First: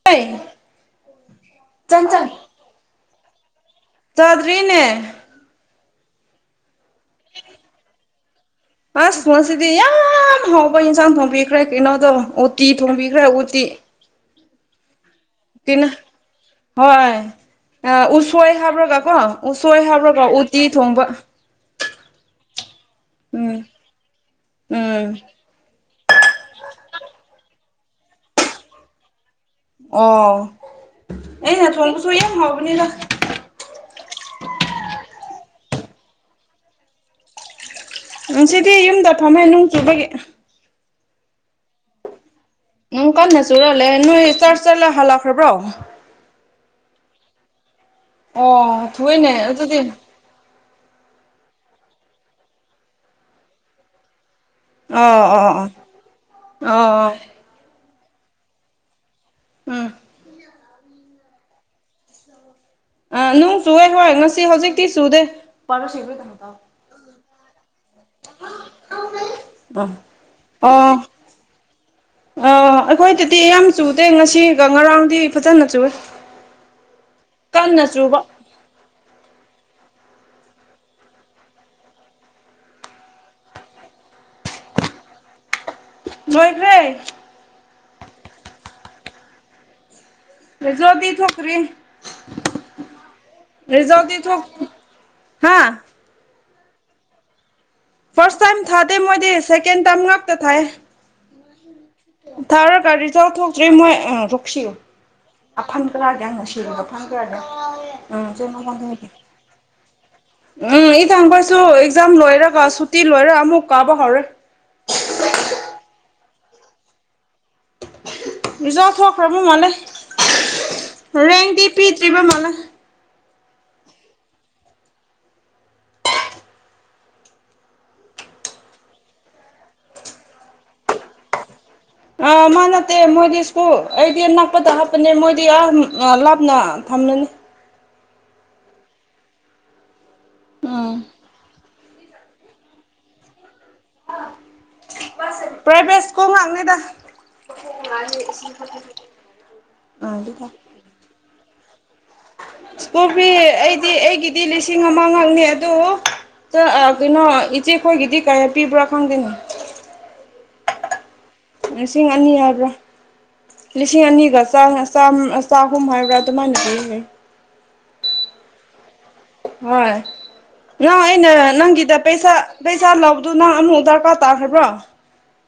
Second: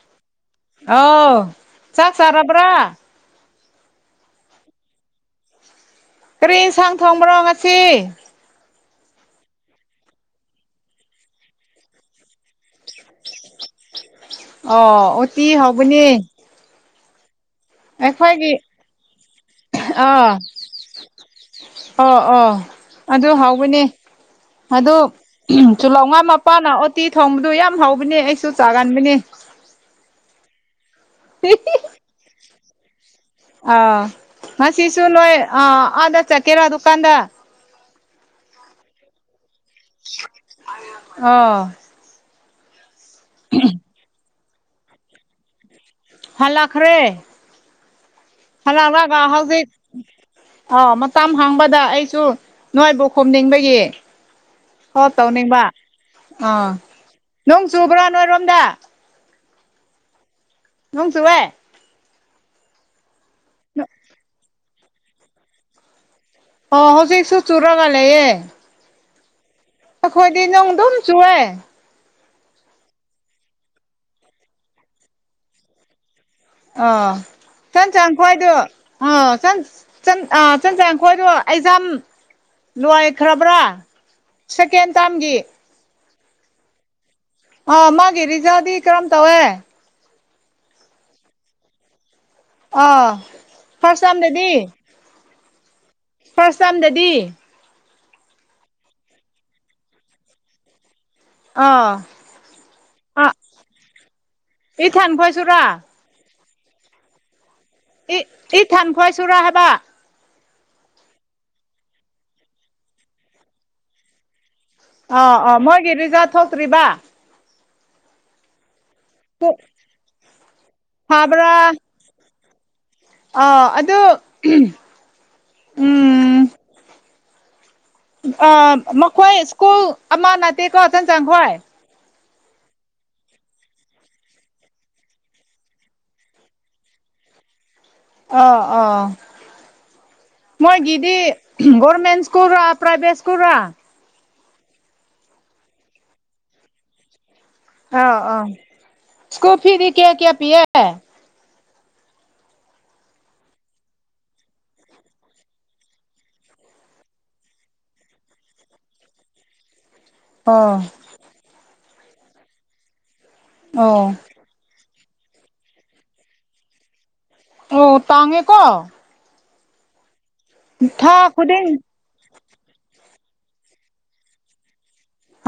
[unintelligible] ꯑꯥꯎ ꯆꯥꯛ ꯆꯪ ꯆꯔꯕ꯭ꯔꯥ ꯆꯥꯗ꯭ꯔꯤꯅꯦ ꯀꯔꯤ ꯢꯟꯁꯥꯡ ꯊꯣꯡꯕ꯭ꯔꯣ ꯉꯁꯤ ꯑꯁ ꯉꯁꯤꯗꯤ ꯌꯥꯝ ꯍꯥꯎꯕ ꯑꯦꯟꯁꯥꯡ ꯊꯣꯡꯕꯤꯈ꯭ꯔꯦ ꯀꯩꯅꯣꯗꯣ ꯎꯇꯤ ꯊꯣꯡꯕꯤꯈ꯭ꯔꯦ ꯎꯇꯤ ꯑꯣ ꯎꯇꯤ ꯀꯩꯅꯣ ꯍꯥꯎꯕꯅꯦ ꯍꯣꯏ ꯑꯥ ꯎꯁꯣꯏ ꯍꯥꯞꯔꯒꯀꯣ ꯎꯁꯣꯏ ꯍꯥꯞꯔꯒ ꯑꯥ ꯎꯇꯤ ꯊꯣꯡꯕ ꯑꯣ ꯑꯣ ꯑꯗꯨ ꯎꯝ ꯍꯥꯎꯕꯅꯦ ꯑꯗꯨ ꯎꯝ ꯇꯨꯜꯍꯧꯉꯥ ꯃꯄꯥꯅ ꯎꯇꯤ ꯊꯣꯡꯕꯗꯨ ꯌꯥꯝ ꯍꯧꯕꯅꯦ ꯑꯩꯁꯨ ꯆꯥꯒꯟꯕꯅꯦ ꯑꯣ ꯑꯩꯅ ꯊꯣꯡꯕꯁꯨ ꯌꯥꯝ ꯍꯥꯎꯕꯅꯤꯗ ꯑꯥ ꯉꯁꯤꯁꯨ ꯅꯣꯏ ꯑꯥ ꯑꯥꯗ ꯆꯥꯠꯀꯦꯔꯥ ꯗꯨꯀꯥꯟꯗ ꯉꯁꯤꯗꯤ ꯌꯨꯝꯗ ꯊꯝꯃꯦ ꯅꯣꯡ ꯆꯨꯕꯒꯤ ꯑꯣ ꯅꯣꯡ ꯀꯟꯅ ꯆꯨꯔ ꯂꯩꯌꯦ ꯅꯣꯏ ꯆꯥꯛ ꯆꯠꯂ ꯍꯜꯂꯛꯈ꯭ꯔꯕ꯭ꯔꯣ ꯍꯜꯂꯛꯈ꯭ꯔꯦ ꯑꯣ ꯍꯜꯂꯛꯂꯒ ꯊꯨꯏꯅꯦ ꯍꯧꯖꯤꯛ ꯑꯗꯨꯗꯤ ꯑꯥ ꯃꯇꯝ ꯍꯥꯡꯕꯗ ꯑꯩꯁꯨ ꯅꯣꯏꯕꯨ ꯈꯣꯝꯅꯤꯡꯕꯒꯤ ꯍꯣꯞ ꯑꯣ ꯑꯣ ꯇꯧꯅꯤꯡꯕ ꯑꯥ ꯑꯣ ꯑꯣ ꯅꯣꯡ ꯆꯨꯕ꯭ꯔꯥ ꯅꯣꯏꯔꯣꯝꯗ ꯎꯝ ꯅꯣꯡ ꯆꯨꯋꯦ ꯑꯥ ꯅꯣꯡ ꯆꯨꯨꯋꯦ ꯍꯣꯏ ꯉꯁꯤ ꯍꯧꯖꯤꯛꯇꯤ ꯆꯨꯗꯦ [unintelligible] ꯑꯣ ꯍꯧꯖꯤꯁꯨ ꯆꯨꯔꯒ ꯂꯩꯌꯦ ꯕ ꯑꯩꯈꯣꯏꯗꯤ ꯅꯣꯡ ꯑꯗꯨꯝ ꯑꯣ ꯆꯨꯑꯦ ꯑꯥ ꯑꯩꯈꯣꯏꯗꯗꯤ ꯌꯥꯝ ꯆꯨꯗꯦ ꯉꯁꯤꯒ ꯉꯔꯥꯡꯗꯤ ꯐꯖꯅ ꯆꯨꯋꯦ ꯑꯥ ꯆꯟꯆꯟ ꯈꯣꯏꯗꯨ ꯑꯥ ꯆꯟ ꯆꯟ ꯑꯥ ꯆꯟꯆꯟ ꯈꯣꯏꯗꯣ ꯑꯩꯖꯥꯝ ꯂꯣꯏꯈ꯭ꯔꯕ꯭ꯔꯥ ꯁꯦꯀꯦꯟ ꯇꯥꯝꯒꯤ ꯂꯣꯏꯈ꯭ꯔꯦ ꯑꯣ ꯃꯥꯒꯤ ꯔꯤꯖꯜꯗꯤ ꯀꯔꯝ ꯇꯧꯋꯦ ꯔꯤꯖꯜꯗꯤ ꯊꯣꯛꯇ꯭ꯔꯤ ꯑꯥ ꯐꯥꯔꯁ ꯔꯤꯖꯜꯗꯤ ꯊꯣꯛ ꯇꯥꯏꯝꯗꯗꯤ ꯍꯥꯥ ꯐꯥꯔꯁ ꯇꯥꯏꯝꯗꯗꯤ ꯐꯥꯔꯁ ꯇꯥꯏꯝ ꯊꯥꯗꯦ ꯃꯣꯏꯗꯤ ꯁꯦꯀꯦꯟ ꯇꯥꯏꯝ ꯉꯥꯛꯇ ꯊꯥꯏꯌꯦ ꯑꯥ ꯊꯥꯔꯒ ꯔꯤꯖꯜ ꯑꯥ ꯊꯣꯛꯇ꯭ꯔꯤ ꯃꯣꯏ ꯑꯝ ꯏꯊꯟ ꯈꯣꯏꯁꯨꯔꯥ [unintelligible] [unintelligible] ꯏ ꯏ ꯊꯟ ꯈꯣꯏꯁꯨꯔꯥ ꯍꯥꯏꯕ ꯎꯝ ꯏ ꯊꯪꯈꯣꯏꯁꯨ ꯑꯦꯛꯖꯥꯝ ꯂꯣꯏꯔꯒ ꯁꯨꯇꯤ ꯂꯣꯏꯔ ꯑꯃꯨꯛ ꯀꯥꯕ ꯍꯧꯔꯦ ꯑꯥ ꯑꯥ ꯃꯣꯏꯒꯤ ꯔꯤꯖꯜ ꯊꯣꯛꯇ꯭ꯔꯤꯕ ꯔꯤꯖꯜ ꯊꯣꯛꯈ꯭ꯔꯕ ꯃꯥꯜꯂꯦ ꯔꯦꯡꯇꯤ ꯄꯤꯗ꯭ꯔꯤꯕ ꯃꯥꯜꯂꯦ ꯑꯥ ꯑꯗꯨ ꯎꯝ ꯑꯥ ꯃꯈꯣꯏ ꯁ꯭ꯀꯨꯜ ꯑꯃꯥꯅꯗꯤꯀꯣ ꯆꯟꯆꯟ ꯈꯣꯏ ꯑꯥ ꯃꯥ ꯅꯠꯇꯦ ꯃꯣꯏꯗꯤ ꯁ꯭ꯀꯨꯜ ꯑꯩꯗꯤ ꯅꯛꯄꯗ ꯍꯥꯞꯄꯅꯦ ꯃꯣꯏꯗꯤ ꯑꯥ ꯎꯝ ꯑꯥ ꯂꯥꯞꯅ ꯊꯝꯂꯅꯤ ꯑꯥ ꯑꯥ ꯎꯝ ꯃꯣꯏꯒꯤꯗꯤ ꯒꯣꯔꯃꯦꯟ ꯁ꯭ꯀꯨꯜꯔ ꯄ꯭ꯔꯥꯏꯚꯦꯠ ꯁꯀꯨꯜꯔꯥ ꯄ꯭ꯔꯥꯏꯕꯦꯠ ꯁ꯭ꯀꯨꯜ ꯉꯥꯡꯅꯦꯗ ꯑꯥ ꯑꯥꯎ ꯁ꯭ꯀꯨꯜ ꯐꯤꯗꯤ ꯀꯌꯥ ꯀꯌꯥ ꯄꯤꯌꯦ ꯁ꯭ꯀꯨꯜ ꯐꯤ ꯑꯩꯗꯤ ꯑꯩꯒꯤꯗꯤ ꯂꯤꯁꯤꯡ ꯑꯃꯥ ꯉꯥꯛꯅꯦ ꯑꯗꯨ ꯇꯥ ꯑꯥ ꯀꯩꯅꯣ ꯏꯆꯦꯈꯣꯏꯒꯤꯗꯤ ꯀꯌꯥ ꯄꯤꯕ꯭ꯔꯥ ꯈꯪꯗꯦꯅꯦ ꯑꯣ ꯂꯤꯁꯤꯡ ꯑꯅꯤ ꯍꯥꯏꯕ꯭ꯔꯥ ꯂꯤꯁꯤꯡ ꯑꯣ ꯑꯅꯤꯒ ꯆꯥꯅ ꯆꯥꯝ ꯑꯥ ꯆꯥꯍꯨꯝ ꯍꯥꯏꯕ꯭ꯔ ꯑꯗꯨꯃꯥꯏꯅ ꯍꯥꯏꯌꯦ ꯒꯌꯦ ꯑꯣ ꯇꯥꯡꯉꯦꯀꯣ ꯍꯣꯏ ꯅꯪ ꯊꯥ ꯑꯩꯅ ꯈꯨꯗꯤꯡ ꯅꯪꯒꯤꯗ ꯄꯩꯁꯥ ꯄꯩꯁꯥ ꯂꯧꯕꯗꯨ ꯅꯪ ꯑꯃꯨꯛ ꯗ꯭ꯔꯀꯥꯔ ꯇꯥꯈ꯭ꯔꯕ꯭ꯔꯣ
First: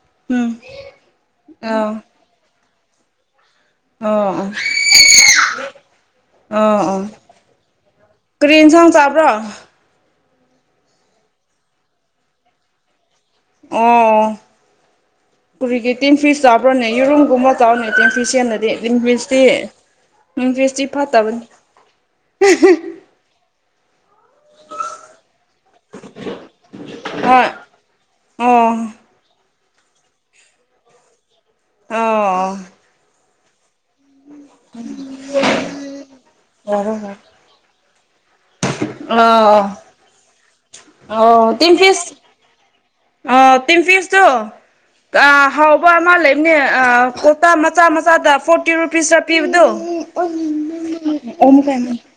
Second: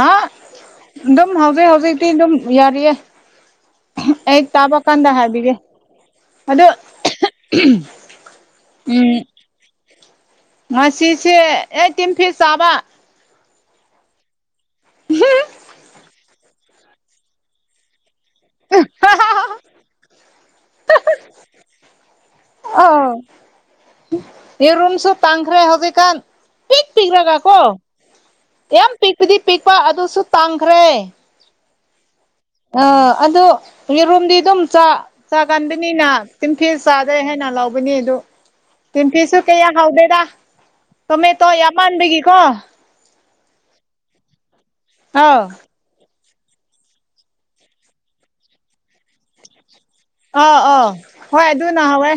ꯍꯥ ꯎꯝ ꯑꯗꯨꯝ ꯍꯧꯖꯤꯛ ꯑꯥ ꯍꯧꯖꯤꯛꯇꯤ ꯗꯨꯝ ꯌꯥꯔꯤꯌꯦ ꯑꯣ ꯑꯣ ꯑꯩ ꯇꯥꯕ ꯀꯥꯟꯗ ꯍꯥꯏꯕꯤꯒꯦ ꯑꯗꯨ ꯑꯣ ꯑꯣ ꯀꯔꯤ ꯌꯦꯟꯁꯥꯡ ꯎꯝ ꯆꯥꯕ꯭ꯔꯣ ꯉꯁꯤꯁꯦ ꯑꯦ ꯇꯤꯟꯐꯤꯁ ꯆꯥꯕ ꯑꯣ ꯀꯨꯔꯤꯒꯤ ꯇꯤꯟꯐꯤꯁ ꯆꯥꯕ꯭ꯔꯣꯅꯦ ꯌꯦꯔꯨꯝꯒꯨꯝꯕ ꯆꯥꯎꯅꯦ ꯇꯦꯟꯐꯤꯁ ꯍꯦꯟꯅꯗꯤ ꯇꯤꯟꯐꯤꯁꯇꯤ ꯇꯤꯟꯐꯤꯁꯇꯤ ꯐꯠꯇꯕꯅꯦ ꯑꯣ ꯌꯦꯔꯨꯝꯁꯨ ꯇꯥꯡꯈ꯭ꯔꯦ ꯍꯧꯖꯤꯛꯀꯥꯟ ꯄꯤꯛ ꯍꯣꯏ ꯄꯤꯛꯔꯒꯀꯣ ꯑꯣ ꯌꯥꯝ ꯄꯤꯛꯄꯗꯤ ꯄꯤꯛꯄ ꯑꯗꯨꯁꯨ ꯇꯥꯡꯈ꯭ꯔꯦ ꯑꯥ ꯑꯣ ꯑꯥ ꯑꯗꯨ ꯌꯦꯔꯨꯝꯗꯤ ꯑꯗꯨꯝ ꯆꯥ ꯆꯥꯒꯟꯕꯤꯅꯤꯅ ꯇꯤꯟꯐꯤꯁ ꯌꯥꯔꯦ ꯆꯥꯗꯦ ꯌꯥꯔꯦ ꯍꯦꯟꯅ ꯂꯧ ꯕꯅꯦꯗꯣ ꯇꯤꯟꯐꯤꯁꯁꯨ ꯑꯣ ꯀꯌꯥ ꯍꯥꯎꯗꯦꯗ ꯇꯣꯃꯦꯇꯣ ꯌꯥꯝꯃꯟꯕꯒꯤꯀꯣ ꯑꯥ ꯇꯤꯟꯐꯤꯁꯇꯨ ꯑꯧ ꯑꯥ ꯍꯥꯎ ꯄꯥꯔ ꯑꯃ ꯂꯩꯕꯅꯦ ꯑꯥ ꯀꯣꯛꯇꯥ ꯃꯆꯥ ꯃꯆꯥꯗ ꯐꯣꯔꯇꯤ ꯔꯨꯄꯤꯁꯔ ꯄꯤꯕꯗꯨ ꯑꯥ ꯑꯣ ꯍꯣꯏ ꯑꯗꯨꯅ ꯍꯥꯎꯋꯦ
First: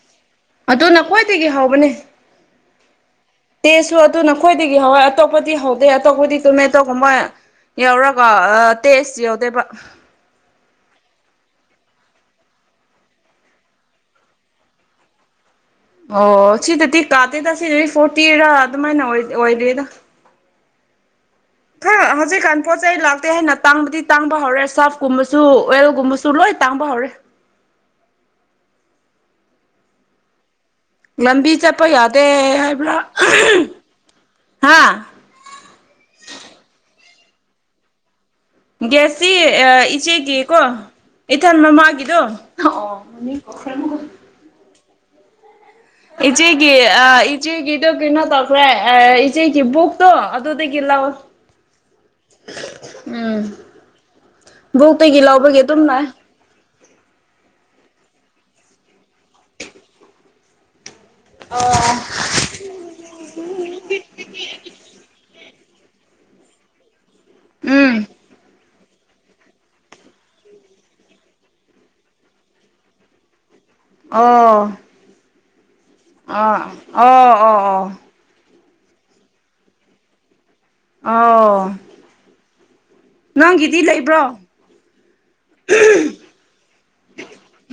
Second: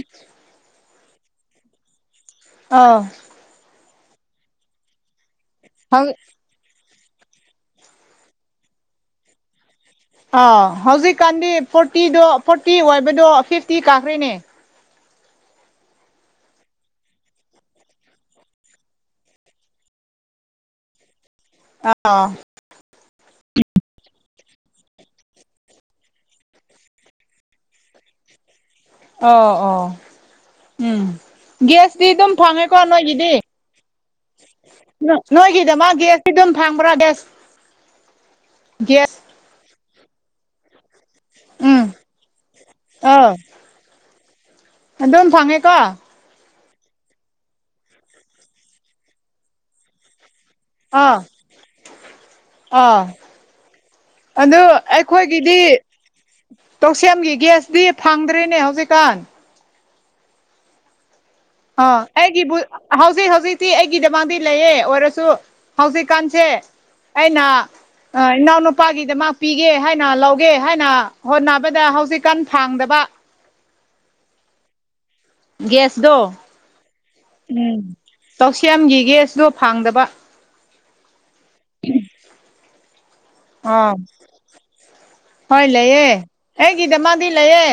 ꯑꯗꯨꯅ ꯈ꯭ꯌꯥꯏꯗꯒꯤ ꯍꯥꯎꯕꯅꯦ ꯑꯥ ꯇꯦꯁꯨ ꯑꯗꯨꯅ ꯈꯣꯏꯗꯒꯤ ꯍꯥꯎꯋꯦ ꯑꯇꯣꯞꯄꯗꯤ ꯍꯧꯗꯦ ꯍꯧꯖꯤꯛ ꯑꯇꯣꯞꯄꯗꯤ ꯇꯨꯃꯦ ꯇꯣ ꯒꯨꯝꯃꯥ ꯌꯥꯎꯔꯒ ꯇꯦꯁ ꯌꯧꯗꯦꯕ ꯑꯥꯎ ꯍꯧꯖꯤꯛꯀꯥꯟꯗꯤ ꯐꯣꯔꯇꯤꯗꯣ ꯐꯣꯔꯇꯤ ꯑꯣꯏꯕꯗꯣ ꯐꯤꯐꯇꯤ ꯀꯥꯈ꯭ꯔꯦꯅꯦ ꯑꯣ ꯁꯤꯗꯗꯤ ꯀꯥꯗꯦꯗ ꯁꯤꯗꯗꯤ ꯐꯣꯔꯇꯤꯔꯥ ꯑꯗꯨꯃꯥꯏꯅ ꯑꯣꯏ ꯑꯣꯏꯔꯤꯗ ꯈ꯭ꯔ ꯑꯥ ꯍꯧꯖꯤꯛꯀꯥꯟ ꯄꯣꯠ ꯆꯩ ꯂꯥꯛꯇꯦ ꯍꯥꯏꯅ ꯇꯥꯡꯕꯗꯤ ꯇꯥꯡꯕ ꯍꯧꯔꯦ ꯁꯣꯞꯀꯨꯝꯕꯁꯨ ꯑꯣꯏꯜꯒꯨꯝꯕꯁꯨ ꯂꯣꯏ ꯇꯥꯡꯕ ꯍꯧꯔꯦ ꯑꯥ ꯑꯣ ꯎꯝ ꯂꯝꯕꯤ ꯆꯠꯄ ꯒꯦꯁꯇꯤ ꯌꯥꯗꯦ ꯑꯗꯨꯝ ꯐꯪꯉꯦꯀꯣ ꯍꯥꯏꯕ꯭ꯔꯥ ꯅꯣꯏꯒꯤꯗꯤ ꯍꯥ ꯅꯣꯏꯒꯤꯗꯃꯛ ꯒꯦꯁꯇꯤ ꯑꯗꯨꯝ ꯐꯪꯕ꯭ꯔꯥ ꯒꯦꯁ ꯒꯦꯁꯇꯤ ꯑꯥ ꯏꯆꯦꯒꯤ ꯀꯣ ꯏꯊꯟ ꯎꯝ ꯃꯃꯥꯒꯤꯗꯣ ꯑꯥ [unintelligible] ꯑꯗꯨꯝ ꯐꯪꯉꯦꯀꯣ ꯏꯆꯦꯒꯤ ꯑꯥ ꯏꯆꯦꯒꯤꯗꯨ ꯀꯩꯅꯣ ꯇꯧꯈ꯭ꯔꯦ ꯑꯥ ꯏꯆꯦꯒꯤ ꯕꯨꯛ ꯇꯣ ꯑꯗꯨꯗꯒꯤ ꯂꯧꯋꯦ ꯑꯥ ꯑꯥ ꯑꯗꯨ ꯕꯣꯛꯇꯒꯤ ꯑꯩꯈꯣꯏꯒꯤꯗꯤ ꯂꯧꯕꯒꯤ ꯑꯗꯨꯝ ꯂꯥꯛꯑꯦ ꯇꯧꯁꯦꯝꯒꯤ ꯒꯦꯁꯇꯤ ꯐꯪꯗ꯭ꯔꯦꯅꯦ ꯍꯧꯖꯤꯛꯀꯥꯟ ꯑꯧ ꯑꯥ ꯑꯩꯒꯤꯕꯨꯠ ꯍꯧꯖꯤꯛ ꯍꯧꯖꯤꯛꯇꯤ ꯑꯩꯒꯤꯗꯃꯛꯇꯤ ꯂꯩꯌꯦ ꯑꯣꯏꯔꯁꯨ ꯍꯧꯖꯤꯛꯀꯥꯟꯁꯦ ꯑꯩꯅ ꯎꯝ ꯑꯥ ꯏꯅꯥꯎꯅꯨꯄꯥꯒꯤꯗꯃꯥ ꯄꯤꯒꯦ ꯍꯥꯏꯅ ꯂꯧꯒꯦ ꯍꯥꯏꯅ ꯍꯣꯠꯅꯕꯗ ꯍꯧꯖꯤꯛꯀꯥꯟ ꯐꯥꯡꯗꯕ ꯑꯣ ꯒꯦꯁꯗꯣ ꯑꯣ ꯑꯣ ꯑꯣ ꯎꯝ ꯑꯣ ꯇꯧꯁ꯭ꯌꯥꯝꯒꯤ ꯒꯦꯁꯇꯣ ꯐꯥꯡꯗꯕ ꯑꯧ ꯑꯣ ꯂꯩꯕ꯭ꯔꯣ ꯍꯣꯏ ꯂꯩꯌꯦ ꯑꯩꯒꯤꯗꯃꯛꯗꯤ ꯂꯩꯌꯦ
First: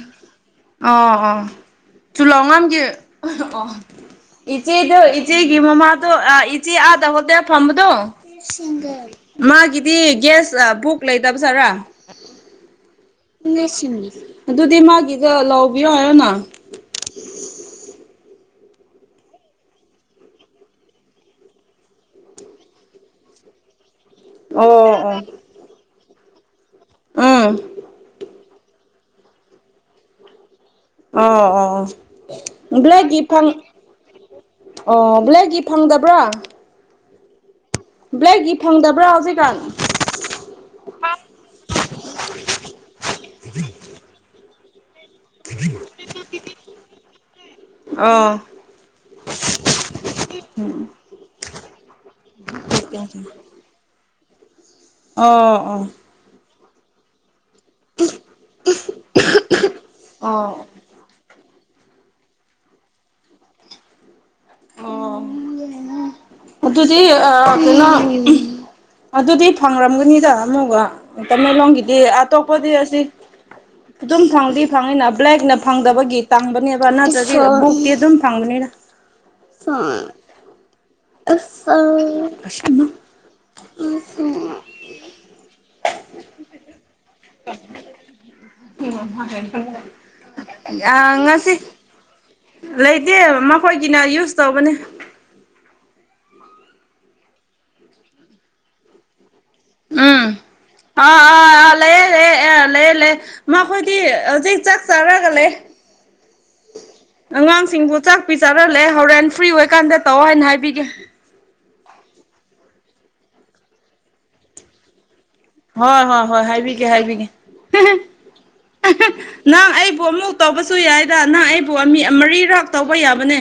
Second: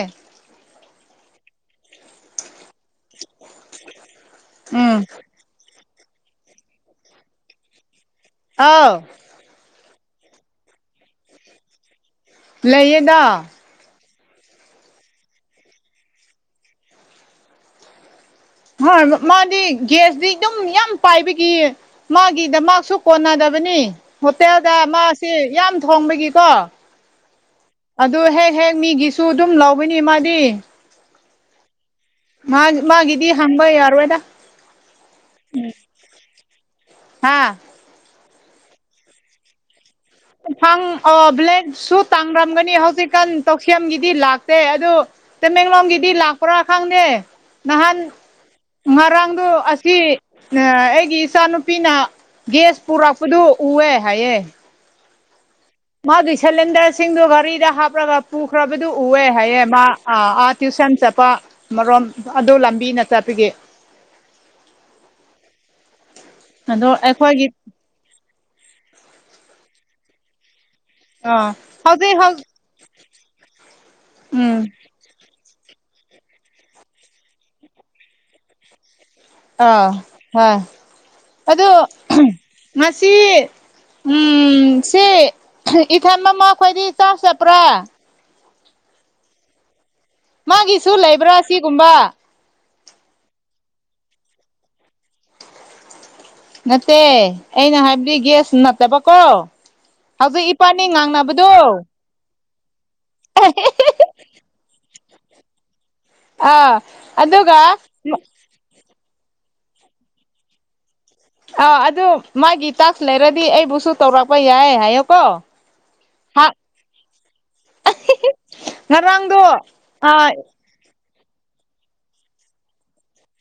ꯑꯣ ꯑꯣ [unintelligible] ꯏꯆꯦꯗꯨ ꯏꯆꯦꯒꯤ ꯃꯃꯥꯗꯣ ꯑꯥ ꯏꯆꯦ ꯑꯥꯗ ꯍꯣꯇꯦꯜ ꯐꯝꯕꯗꯣ ꯑꯥꯎ [unintelligible] ꯃꯥꯒꯤꯗꯤ ꯒꯦꯁ ꯑꯥ ꯕꯨꯛ ꯂꯩꯇꯕ ꯁꯥꯥꯔꯥ ꯂꯩꯌꯦꯗ [unintelligible] ꯑꯗꯨꯗꯤ ꯃꯥꯒꯤꯗꯣ ꯂꯧꯕꯤꯌꯣ ꯍꯥꯏꯌꯣꯅ ꯍꯣꯏ ꯃꯥꯗꯤ ꯒꯦꯁꯇꯤ ꯗꯨꯝ ꯌꯥꯝ ꯄꯥꯏꯕꯒꯤ ꯃꯥꯒꯤꯗꯃꯛꯁꯨ ꯀꯣꯟꯅꯗꯕꯅꯤ ꯑꯣ ꯍꯣꯇꯦꯜꯗ ꯑꯣ ꯃꯥꯁꯤ ꯌꯥꯝ ꯊꯣꯡꯕꯒꯤꯀꯣ ꯎꯝ ꯑꯗꯨ ꯍꯦꯛ ꯍꯦꯛ ꯃꯤꯒꯤꯁꯨ ꯑꯗꯨꯝ ꯂꯧꯕꯅꯤ ꯃꯥꯗꯤ ꯑꯧ ꯑꯣ ꯑꯣ ꯕ꯭ꯂꯦꯛꯀꯤ ꯃꯥꯒꯤꯗꯤ ꯐꯪ ꯍꯪꯕ ꯌꯥꯔꯣꯏꯗ ꯑꯣ ꯕ꯭ꯂꯦꯛꯀꯤ ꯐꯪꯗꯕ꯭ꯔꯥ ꯍꯥꯥ ꯕ꯭ꯂꯦꯛꯒꯤ ꯐꯪꯗꯕ꯭ꯔꯥ ꯍꯧꯖꯤꯀꯥꯟ ꯐꯪ ꯑꯣ ꯕ꯭ꯂꯦꯛꯁꯨ ꯇꯥꯡꯔꯝꯒꯅꯤ ꯍꯧꯖꯤꯛꯀꯥꯟ ꯇꯧꯁꯤꯝꯒꯤꯗꯤ ꯂꯥꯛꯇꯦ ꯑꯗꯨ ꯇꯃꯦꯡꯂꯣꯡꯒꯤꯗꯤ ꯂꯥꯛꯄ꯭ꯔꯥ ꯈꯪꯗꯦ ꯅꯍꯥꯟ ꯑꯣ ꯉꯔꯥꯡꯗꯨ ꯑꯁꯤ ꯑꯥ ꯑꯩꯒꯤ ꯏꯆꯥꯅꯨꯄꯤꯅ ꯒꯦꯁ ꯑꯣ ꯄꯨꯔꯛꯄꯗꯨ ꯎꯋꯦ ꯍꯥꯏꯌꯦ ꯑꯣ ꯑꯣ ꯃꯥꯒꯤ ꯁꯦꯂꯤꯟꯗꯔꯁꯤꯡꯗꯨ ꯒꯥꯔꯤꯗ ꯍꯥꯞ ꯍꯥꯞꯂꯒ ꯄꯨꯈ꯭ꯔꯕꯗꯨ ꯎꯋꯦ ꯍꯥꯏꯌꯦ ꯃꯥ ꯑ ꯑꯥ ꯑꯣ ꯇ꯭ꯋꯨꯁꯟ ꯆꯠꯄ ꯑꯃꯔꯣꯝ ꯑꯗꯨ ꯂꯝꯕꯤ ꯆꯠꯄꯤꯒꯤ ꯑꯣ ꯑꯗꯣ ꯑꯗꯨꯗꯤ ꯑꯩꯈꯣꯏꯒꯤ ꯑꯥ ꯀꯩꯅꯣ ꯑꯗꯨꯗꯤ ꯐꯪꯔꯝꯒꯅꯤꯗ ꯑꯃꯨꯒ ꯑꯥ ꯇꯃꯦꯡꯂꯣꯡꯒꯤꯗꯤ ꯍꯧꯖꯤꯛ ꯑꯇꯣꯞ ꯍꯧꯖꯤꯛ ꯄꯣꯗꯤ ꯑꯁꯤ ꯑꯗꯨꯝ ꯐꯪꯗꯤ ꯎꯝ ꯐꯪꯉꯤꯅ ꯕ꯭ꯂꯦꯛꯅ ꯐꯪꯗꯕꯒꯤ ꯇꯥꯡꯕꯅꯦꯕ ꯅꯠꯇ꯭ꯔꯥꯗꯤ ꯕꯨꯛꯇꯤ ꯑꯗꯨꯝ ꯐꯪꯕꯅꯤꯗ ꯑꯣ ꯍꯣꯏ ꯑꯗꯣ ꯉꯁꯤ ꯎꯝ ꯁꯤ ꯏꯊꯝ ꯑꯝꯃ ꯈꯣꯏꯗꯤ ꯆꯥ ꯆꯄ꯭ꯔꯥ [unintelligible] ꯃꯥꯒꯤꯁꯨ ꯂꯩꯕ꯭ꯔꯥ ꯉꯁꯤ ꯁꯤꯒꯨꯝꯕ ꯂꯩꯇꯦ ꯃꯈꯣꯏꯒꯤꯅ ꯌꯨꯁ ꯇꯧꯕꯅꯦ ꯅꯇꯦ ꯑꯩꯅ ꯍꯥꯏꯕꯗꯤ ꯒ꯭ꯌꯥꯁ ꯅꯠꯇꯕꯀꯣ ꯎꯝ ꯍꯧꯖꯤꯛ ꯏꯄꯥꯅꯤ ꯑꯥ ꯉꯥꯡꯅꯕꯗꯣ ꯑꯥꯥ ꯑꯥ ꯂꯩꯌꯦ ꯂꯩꯌꯦ ꯑꯦ ꯂꯩꯌꯦ ꯂꯩꯌꯦ ꯃꯈꯣꯏꯗꯤ ꯍꯧꯖꯤꯛ ꯆꯥꯛ ꯆꯥꯔꯒ ꯂꯩ ꯑꯥ ꯑꯗꯨꯒ ꯑꯉꯥꯡꯁꯤꯡꯕꯨ ꯆꯥꯛ ꯄꯤ ꯆꯥꯔꯂꯦ ꯍꯣꯔꯦꯟ ꯐ꯭ꯔꯤ ꯑꯣꯏꯀꯥꯟꯗ ꯇꯧꯑꯣ ꯍꯥꯏꯅ ꯍꯥꯏꯕꯤꯒꯦ ꯑꯥ ꯑꯗꯨ ꯃꯥꯒꯤ ꯇꯥꯛꯁ ꯂꯩꯔꯗꯤ ꯑꯩꯕꯨꯁꯨ ꯇꯧꯔꯛꯄ ꯌꯥꯏ ꯍꯥꯏꯌꯣꯀꯣ ꯍꯣꯏ ꯍꯣꯏ ꯍꯣꯏ ꯍꯥ ꯍꯥꯏꯕꯤꯒꯦ ꯍꯥꯏꯕꯤꯒꯦ ꯉꯔꯥꯡꯗꯣ ꯅꯪ ꯑꯩꯕꯨ ꯑꯥ ꯑꯃꯨꯛ ꯇꯧꯕ ꯁꯨ ꯌꯥꯏꯗ ꯅꯪ ꯑꯩꯕꯨ ꯃꯤ ꯃꯔꯤꯔꯥꯛ ꯇꯧꯕ ꯌꯥꯕꯅꯦ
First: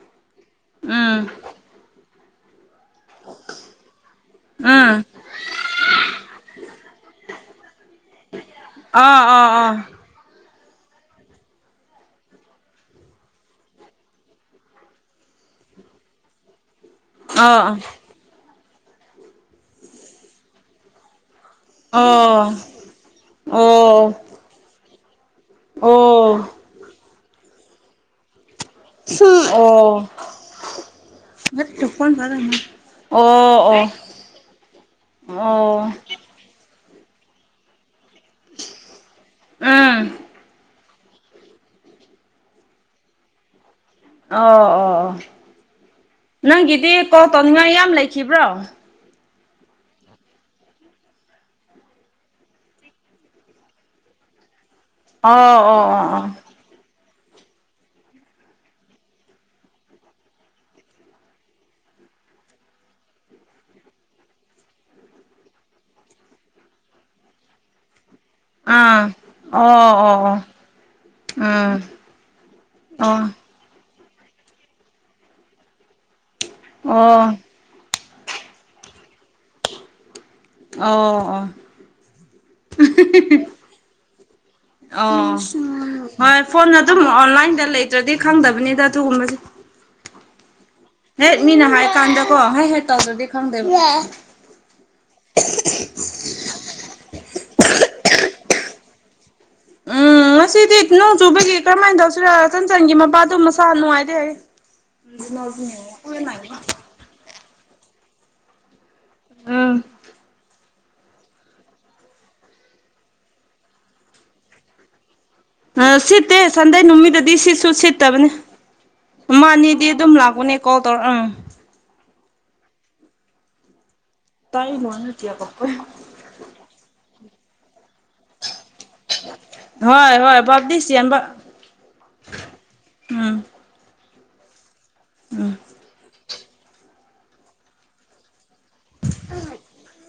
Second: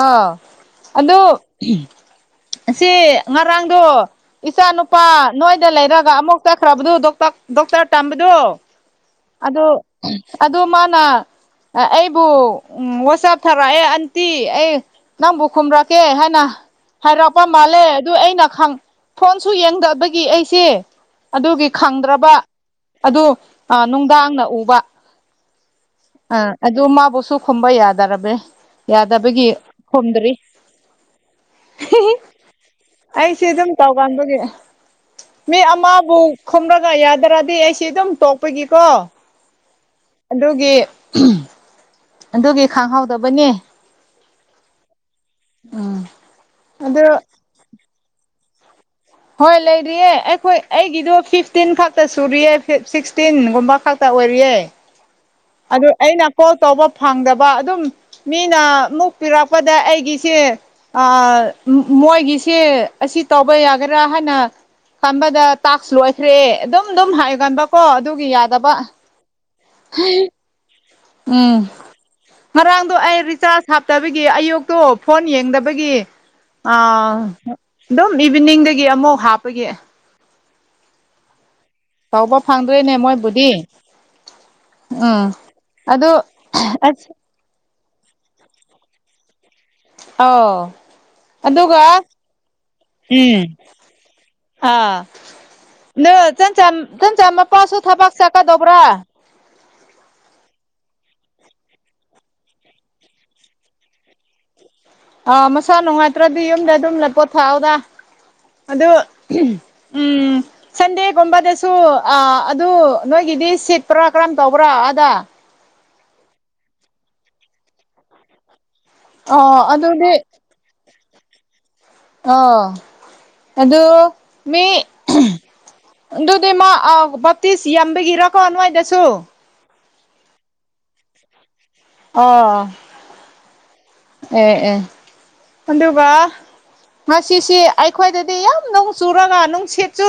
ꯑꯥꯎ ꯑꯗꯨ ꯎꯝ ꯁꯤ ꯉꯔꯥꯡꯗꯣ ꯏꯆꯥ ꯅꯨꯨꯄꯥ ꯎꯝ ꯅꯣꯏꯗ ꯂꯩꯔꯒ ꯑꯃꯨꯛ ꯆꯠꯈ꯭ꯔꯕꯗꯨ ꯗꯣꯛ ꯗꯣꯛꯇꯔ ꯇꯝꯕꯗꯨ ꯑꯥ ꯑꯥ ꯑꯥ ꯑꯗꯣ ꯑꯗꯣ ꯃꯥꯅ ꯑꯩꯕꯨ ꯋꯥꯆꯞ ꯊꯥꯔꯛꯑꯦ ꯇꯤ ꯑꯩ ꯅꯪꯕꯨ ꯈꯨꯝꯔꯛꯀꯦ ꯍꯥꯏꯅ ꯍꯥꯏꯔꯛꯄ ꯑꯥ ꯑꯥ ꯃꯥꯜꯂꯦ ꯑꯗꯨ ꯑꯩꯅ ꯈꯪ ꯐꯣꯟꯁꯨ ꯌꯦꯡꯗꯕꯒꯤ ꯑꯩꯁꯦ ꯑꯗꯨꯒꯤ ꯈꯪꯗ꯭ꯔꯕ ꯑꯣ ꯑꯣ ꯑꯣ ꯑꯗꯨ ꯑꯣ ꯅꯨꯡꯗꯥꯡꯅ ꯎꯕ ꯑꯣ ꯑꯥ ꯑꯣ ꯑꯗꯨ ꯃꯥꯕꯨꯁꯨ ꯈꯨꯝꯕ ꯌꯥꯗꯔꯕꯦ ꯌꯥꯗꯕꯒꯤ ꯈꯨꯝꯗ꯭ꯔꯤ ꯑꯩꯁꯦ ꯑꯗꯨꯝ ꯑꯣ ꯇꯥꯎꯒꯥꯟꯕꯒꯤ ꯃꯤ ꯑꯃꯕꯨ ꯈꯨꯝꯔꯒ ꯌꯥꯗ꯭ꯔꯗꯤ ꯑꯩꯁꯤ ꯑꯗꯨꯝ ꯇꯣꯛꯄꯒꯤꯀꯣ ꯎꯝ ꯑꯗꯨꯒꯤ [unintelligible] ꯑꯗꯨꯒꯤ ꯈꯥꯡꯍꯧꯗꯕꯅꯤ ꯑꯣ ꯑꯣ ꯑꯣ ꯎꯝ ꯅꯪꯒꯤꯗꯤ ꯑꯗꯨ ꯀꯣꯜ ꯇꯧꯅꯤꯡꯉꯥꯏ ꯌꯥꯝ ꯂꯩꯈꯤꯕ꯭ꯔꯣ ꯍꯣꯏ ꯂꯩꯔꯤꯌꯦ ꯑꯩꯈꯣꯏ ꯑꯩꯒꯤꯗꯣ ꯐꯤꯐꯇꯤꯟ ꯈꯛꯇ ꯁꯨꯔꯤꯌꯦ ꯁꯤꯛꯁꯇꯤꯟꯒꯨꯝꯕ ꯈꯥꯛ ꯇ ꯑꯣꯏꯔꯤꯌꯦ ꯑꯣ ꯑꯗꯨ ꯑꯩꯅ ꯑꯣ ꯀꯣꯜ ꯇꯧꯕ ꯐꯪꯗꯕ ꯑꯗꯨꯝ ꯃꯤꯅ ꯃꯨꯛ ꯄꯤꯔꯛꯄꯗ ꯑꯩꯒꯤꯁꯦ ꯑꯥ ꯃꯣꯏꯒꯤꯁꯦ ꯑꯁꯤ ꯇꯧꯕ ꯌꯥꯒꯦꯔꯥ ꯍꯥꯏꯅ ꯈꯟꯕꯗ ꯇꯥꯛꯁ ꯂꯣꯏꯈ꯭ꯔꯦ ꯑꯗꯨꯝ ꯑꯗꯨꯝ ꯍꯥꯏꯒꯥꯟꯕꯀꯣ ꯑꯗꯨꯒꯤ ꯌꯥꯠ ꯑꯥ ꯑꯣ ꯑꯣ ꯑꯣ ꯎꯝ ꯉꯔꯥꯡꯗꯣ ꯑꯩ ꯑꯣ ꯔꯤꯆꯥꯔꯖ ꯍꯥꯞꯇꯕꯒꯤ ꯑꯌꯨꯛꯇꯣ ꯐꯣꯟ ꯌꯦꯡꯗꯕꯒꯤ ꯑꯥ ꯑꯗꯨꯝ ꯏꯚꯤꯅꯤꯡꯗꯒꯤ ꯑꯃꯨꯛ ꯍꯥꯞꯄꯒꯤ ꯑꯣ ꯑꯣ ꯇꯥꯎꯕ ꯐꯪꯗ꯭ꯔꯦꯅꯦ ꯃꯣꯏꯕꯨꯗꯤ ꯑꯣ ꯎꯝ ꯑꯗꯨ ꯍꯣꯏ ꯐꯣꯟꯅ ꯑꯗꯨꯝ ꯑꯁ ꯑꯣꯟꯂꯥꯏꯟꯗ ꯂꯩ ꯇ꯭ꯔꯥꯗꯤ ꯈꯪꯗꯕꯅꯤꯗ ꯑꯗꯨꯒꯨꯝꯕꯁꯤ ꯑꯥꯎ ꯍꯦꯛ ꯃꯤꯅ ꯍꯥꯏ ꯀꯥꯟꯗꯀꯣ ꯍꯦꯛ ꯍꯦꯛ ꯇꯧꯗ꯭ꯔꯗꯤ ꯎꯝ ꯈꯪꯗꯦꯕ ꯗꯣ ꯆꯟꯆꯥ ꯆꯟꯆꯥ ꯃꯄꯥꯁꯨ ꯊꯕꯛ ꯆꯥꯠꯀꯗꯧꯕ꯭ꯔꯥ ꯎꯝ ꯉꯁꯤꯗꯤ ꯅꯣꯡ ꯆꯨꯕꯒꯤ ꯀꯔꯝꯃꯥꯏꯅ ꯇꯧꯁꯤꯔ ꯆꯟꯆꯟꯒꯤ ꯃꯄꯥꯗꯣ ꯃꯁꯥ ꯅꯨꯡꯉꯥꯏꯇꯦ ꯍꯥꯏ [inaudible] ꯑꯥ ꯃꯁꯥ ꯅꯨꯡꯉꯥꯏꯇ꯭ꯔꯗꯤ ꯌꯨꯝꯗ ꯑꯗꯨꯝ ꯄꯣꯊꯥꯎꯗ ꯑꯗꯨ ꯎꯝ ꯎꯝ ꯁꯟꯗꯦꯒꯨꯝꯕꯗꯁꯨ ꯑꯥ ꯑꯗꯨ ꯅꯣꯏꯒꯤꯗꯤ ꯁꯤꯠꯄ꯭ꯔꯥ ꯀꯔꯝ ꯇꯧꯕ꯭ꯔꯥ ꯑꯥꯗ ꯑ ꯁꯤꯠꯇꯦ ꯁꯟꯗꯦ ꯅꯨꯃꯤꯠꯗꯗꯤ ꯁꯤꯠꯁꯨ ꯁꯤꯠꯇꯕꯅꯦ ꯑꯣ ꯃꯥꯅꯤꯗꯤ ꯑꯗꯨꯝ ꯑꯗꯨꯗꯤ ꯂꯥꯛꯄꯅꯦ ꯀꯣꯜ ꯇꯧꯔꯛ ꯑꯥ ꯑꯥ ꯑꯗꯨ ꯃꯤ [unintelligible] ꯑꯗꯨꯗꯤ ꯃꯥ ꯑꯥ ꯕꯞꯇꯤꯁ ꯌꯥꯝꯕꯒꯤꯔꯀꯣ ꯅꯣꯏꯗꯁꯨ ꯍꯣꯏ ꯍꯣꯏ ꯕꯥꯞꯇꯤꯁ ꯌꯥꯝꯕ ꯑꯥ ꯎꯝ ꯑꯦ ꯑꯦ ꯎꯝ ꯑꯗꯨꯒ ꯉꯁꯤꯁꯤ ꯑꯩꯈꯣꯏꯗꯗꯤ ꯌꯥꯝ ꯅꯨꯡ ꯆꯨꯔꯒ ꯅꯨꯡꯁꯤꯠꯁꯨ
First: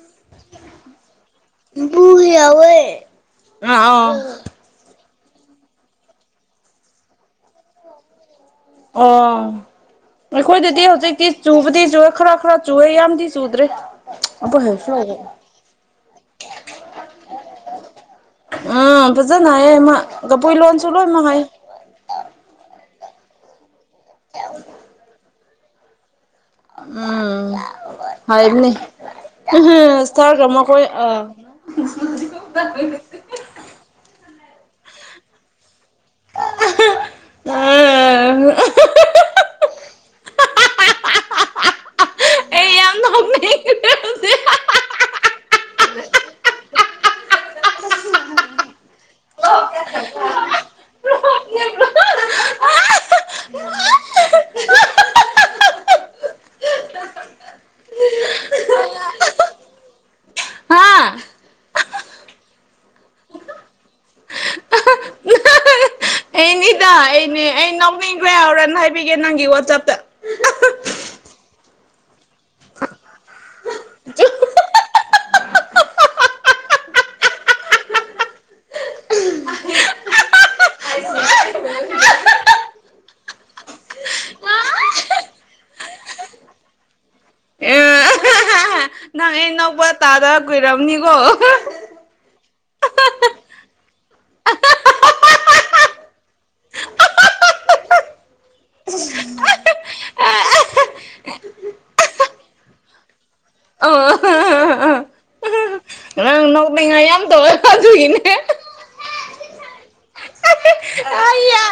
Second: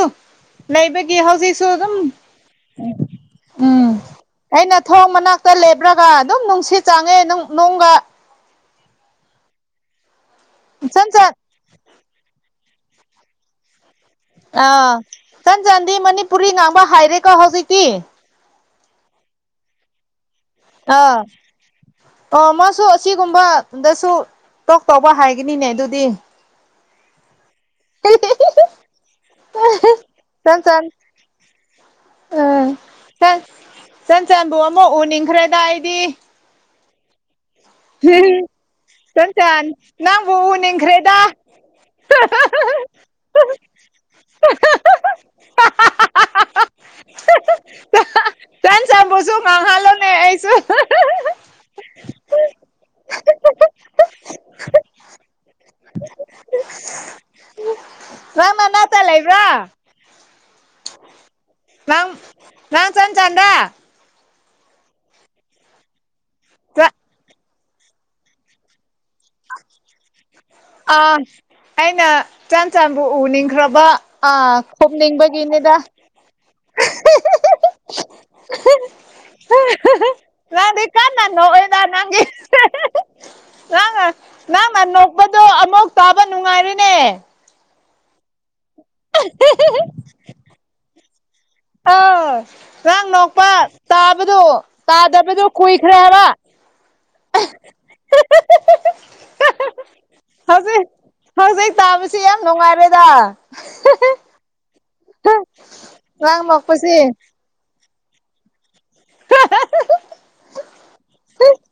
ꯂꯩꯕꯒꯤ ꯍꯧꯖꯤꯛꯁꯨ ꯑꯗꯨꯝ ꯇꯧꯌꯦ ꯑꯥ ꯎꯝ ꯑꯣ ꯑꯣ ꯑꯩꯅ ꯊꯣꯡ ꯃꯅꯥꯛꯇ ꯂꯦꯞꯔꯒ ꯑꯗꯨꯝ ꯅꯨꯡꯁꯤꯠ ꯆꯥꯡꯉꯦ ꯅꯪ ꯅꯣꯡꯒ ꯑꯣ ꯑꯩꯈꯣꯏꯗꯗꯤ ꯆꯟ ꯍꯧꯖꯤꯛꯇꯤ ꯆꯟ ꯆꯨꯕꯗꯤ ꯆꯨꯍꯦ ꯈꯔ ꯈꯔ ꯆꯨꯋꯦ ꯌꯥꯝꯗꯤ ꯆꯨꯗ꯭ꯔꯦ ꯑꯥ ꯆꯟ ꯆꯥꯟꯗꯤ ꯃꯅꯤꯄꯨꯔꯤ ꯉꯥꯡꯕ ꯍꯩꯔꯦꯀꯣ ꯍꯧꯖꯤꯛꯇꯤ ꯎꯝ ꯐꯖꯅ ꯍꯩꯌꯦ ꯃꯥ ꯀꯕꯨꯏ ꯂꯣꯟꯁꯨ ꯑꯥ ꯂꯣꯏꯃꯛ ꯍꯩ ꯑꯣ ꯃꯥꯁꯨ ꯑꯁꯤꯒꯨꯝꯕꯗꯁꯨ ꯇꯣꯛ ꯇꯧꯕ ꯍꯩꯒꯅꯤꯅꯦ ꯑꯗꯨꯗꯤ ꯎꯝ ꯍꯩꯕꯅꯤ ꯍꯥ ꯍꯥ ꯏꯇꯥꯔ ꯆꯟ ꯆꯟ ꯀꯃꯛꯈꯣꯏ ꯑꯥ ꯑꯥ ꯆꯟ ꯆꯟꯆꯟꯕꯨ ꯑꯃꯨꯛ ꯎꯅꯤꯡꯈ꯭ꯔꯦꯗ ꯑꯩꯗꯤ ꯆꯥꯟꯆꯥꯟ ꯅꯪꯕꯨ ꯎꯅꯤꯡꯈ꯭ꯔꯦꯗ ꯑꯩ ꯌꯥꯝ ꯅꯣꯛꯅꯤꯡꯉꯦ [unintelligible] [unintelligible] ꯆꯣꯡꯍꯜꯍꯜꯂꯣꯅꯦ ꯑꯩꯁꯨ [unintelligible] ꯅꯪ ꯅꯅꯥꯛꯇ ꯂꯩꯕ꯭ꯔꯥ ꯍꯥꯥ ꯅꯪ ꯅꯪ ꯆꯟꯆꯟꯔ ꯑꯩꯅꯤꯗ ꯑꯩꯅꯦ ꯑꯩ ꯅꯣꯛꯅꯤꯡꯈ꯭ꯔꯦ ꯍꯣꯔꯦꯟ ꯍꯥꯏꯕꯤꯒꯦ ꯅꯪꯒꯤ ꯋꯥꯆꯞꯇ ꯑ ꯑꯩꯅ ꯆꯟꯆꯟꯕꯨ ꯎꯅꯤꯡꯈ꯭ꯔꯕ ꯑ ꯈꯨꯝꯅꯤꯡꯕ ꯀꯤꯅꯤꯗ [unintelligible] ꯅꯪꯗꯤ ꯀꯟꯅ ꯅꯣꯛꯑꯦꯗ ꯅꯪꯒꯤ ꯅꯪꯅ ꯅꯪꯅ ꯅꯣꯛꯄꯗꯣ ꯑꯃꯨꯛ ꯇꯥꯕ ꯅꯨꯡꯉꯥꯏꯔꯤꯅꯦ ꯑꯦ ꯑꯍꯥꯍꯥꯍꯥ ꯑꯦ ꯅꯣꯛꯄ ꯇꯥꯗ ꯀꯨꯏꯣꯔꯝꯅꯤꯀꯣ ꯑ ꯅꯪ ꯅꯣꯛꯄ ꯇꯥꯕꯗꯣ ꯇꯥꯗꯕꯗꯨ ꯀꯨꯏꯈ꯭ꯔꯦ ꯍꯥꯏꯕ [unintelligible] ꯍꯧꯖꯤꯛ ꯍꯧꯖꯤꯛ ꯇꯥꯕꯁꯤ ꯌꯥꯝ ꯅꯨꯡꯉꯥꯏꯔꯦꯗ ꯑ ꯅꯪ ꯃ ꯅꯤꯡꯉꯥꯏ ꯌꯥꯝ ꯇꯧꯋꯦ ꯑꯗꯨꯒꯤꯅꯦ ꯑ ꯌꯥ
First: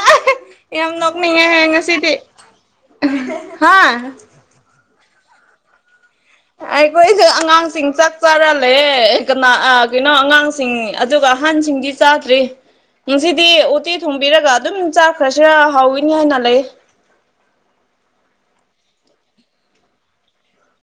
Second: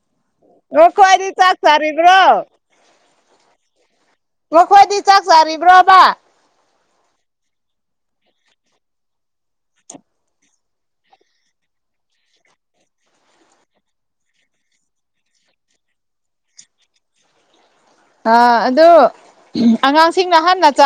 ꯌꯥꯝ ꯅꯈꯣꯏꯗꯤ ꯆꯥꯛ ꯅꯣꯛꯅꯤꯡꯉꯦꯍꯦ ꯉꯁꯤꯗꯤ ꯆꯥꯔꯤꯕ꯭ꯔꯣ ꯍꯥꯥ ꯃꯈꯣꯏꯗꯤ ꯆꯥꯛ ꯆꯥꯔꯤꯕ꯭ꯔꯣꯕ ꯑꯩꯈꯣꯏꯁꯨ ꯑꯉꯥꯡꯁꯤꯡ ꯆꯥꯛ ꯆꯥꯔ ꯂꯩꯌꯦ ꯀꯅꯥ ꯑ ꯀꯩꯅꯣ ꯑꯉꯥꯡꯁꯤꯡ ꯑꯗꯨꯒ ꯑꯍꯟꯁꯤꯡꯗꯤ ꯆꯥꯗ꯭ꯔꯤ ꯉꯁꯤꯗꯤ ꯎꯇꯤ ꯊꯣꯡꯕꯤꯔꯒ ꯑꯗꯨꯝ ꯆꯥꯈ꯭ꯔꯁꯤꯔ ꯍꯥꯎꯏꯅꯤ ꯍꯥꯏꯅ ꯂꯩ ꯑ ꯑꯗꯨ ꯑꯉꯥꯡꯁꯤꯡꯅ ꯍꯥꯟꯅ ꯆꯥ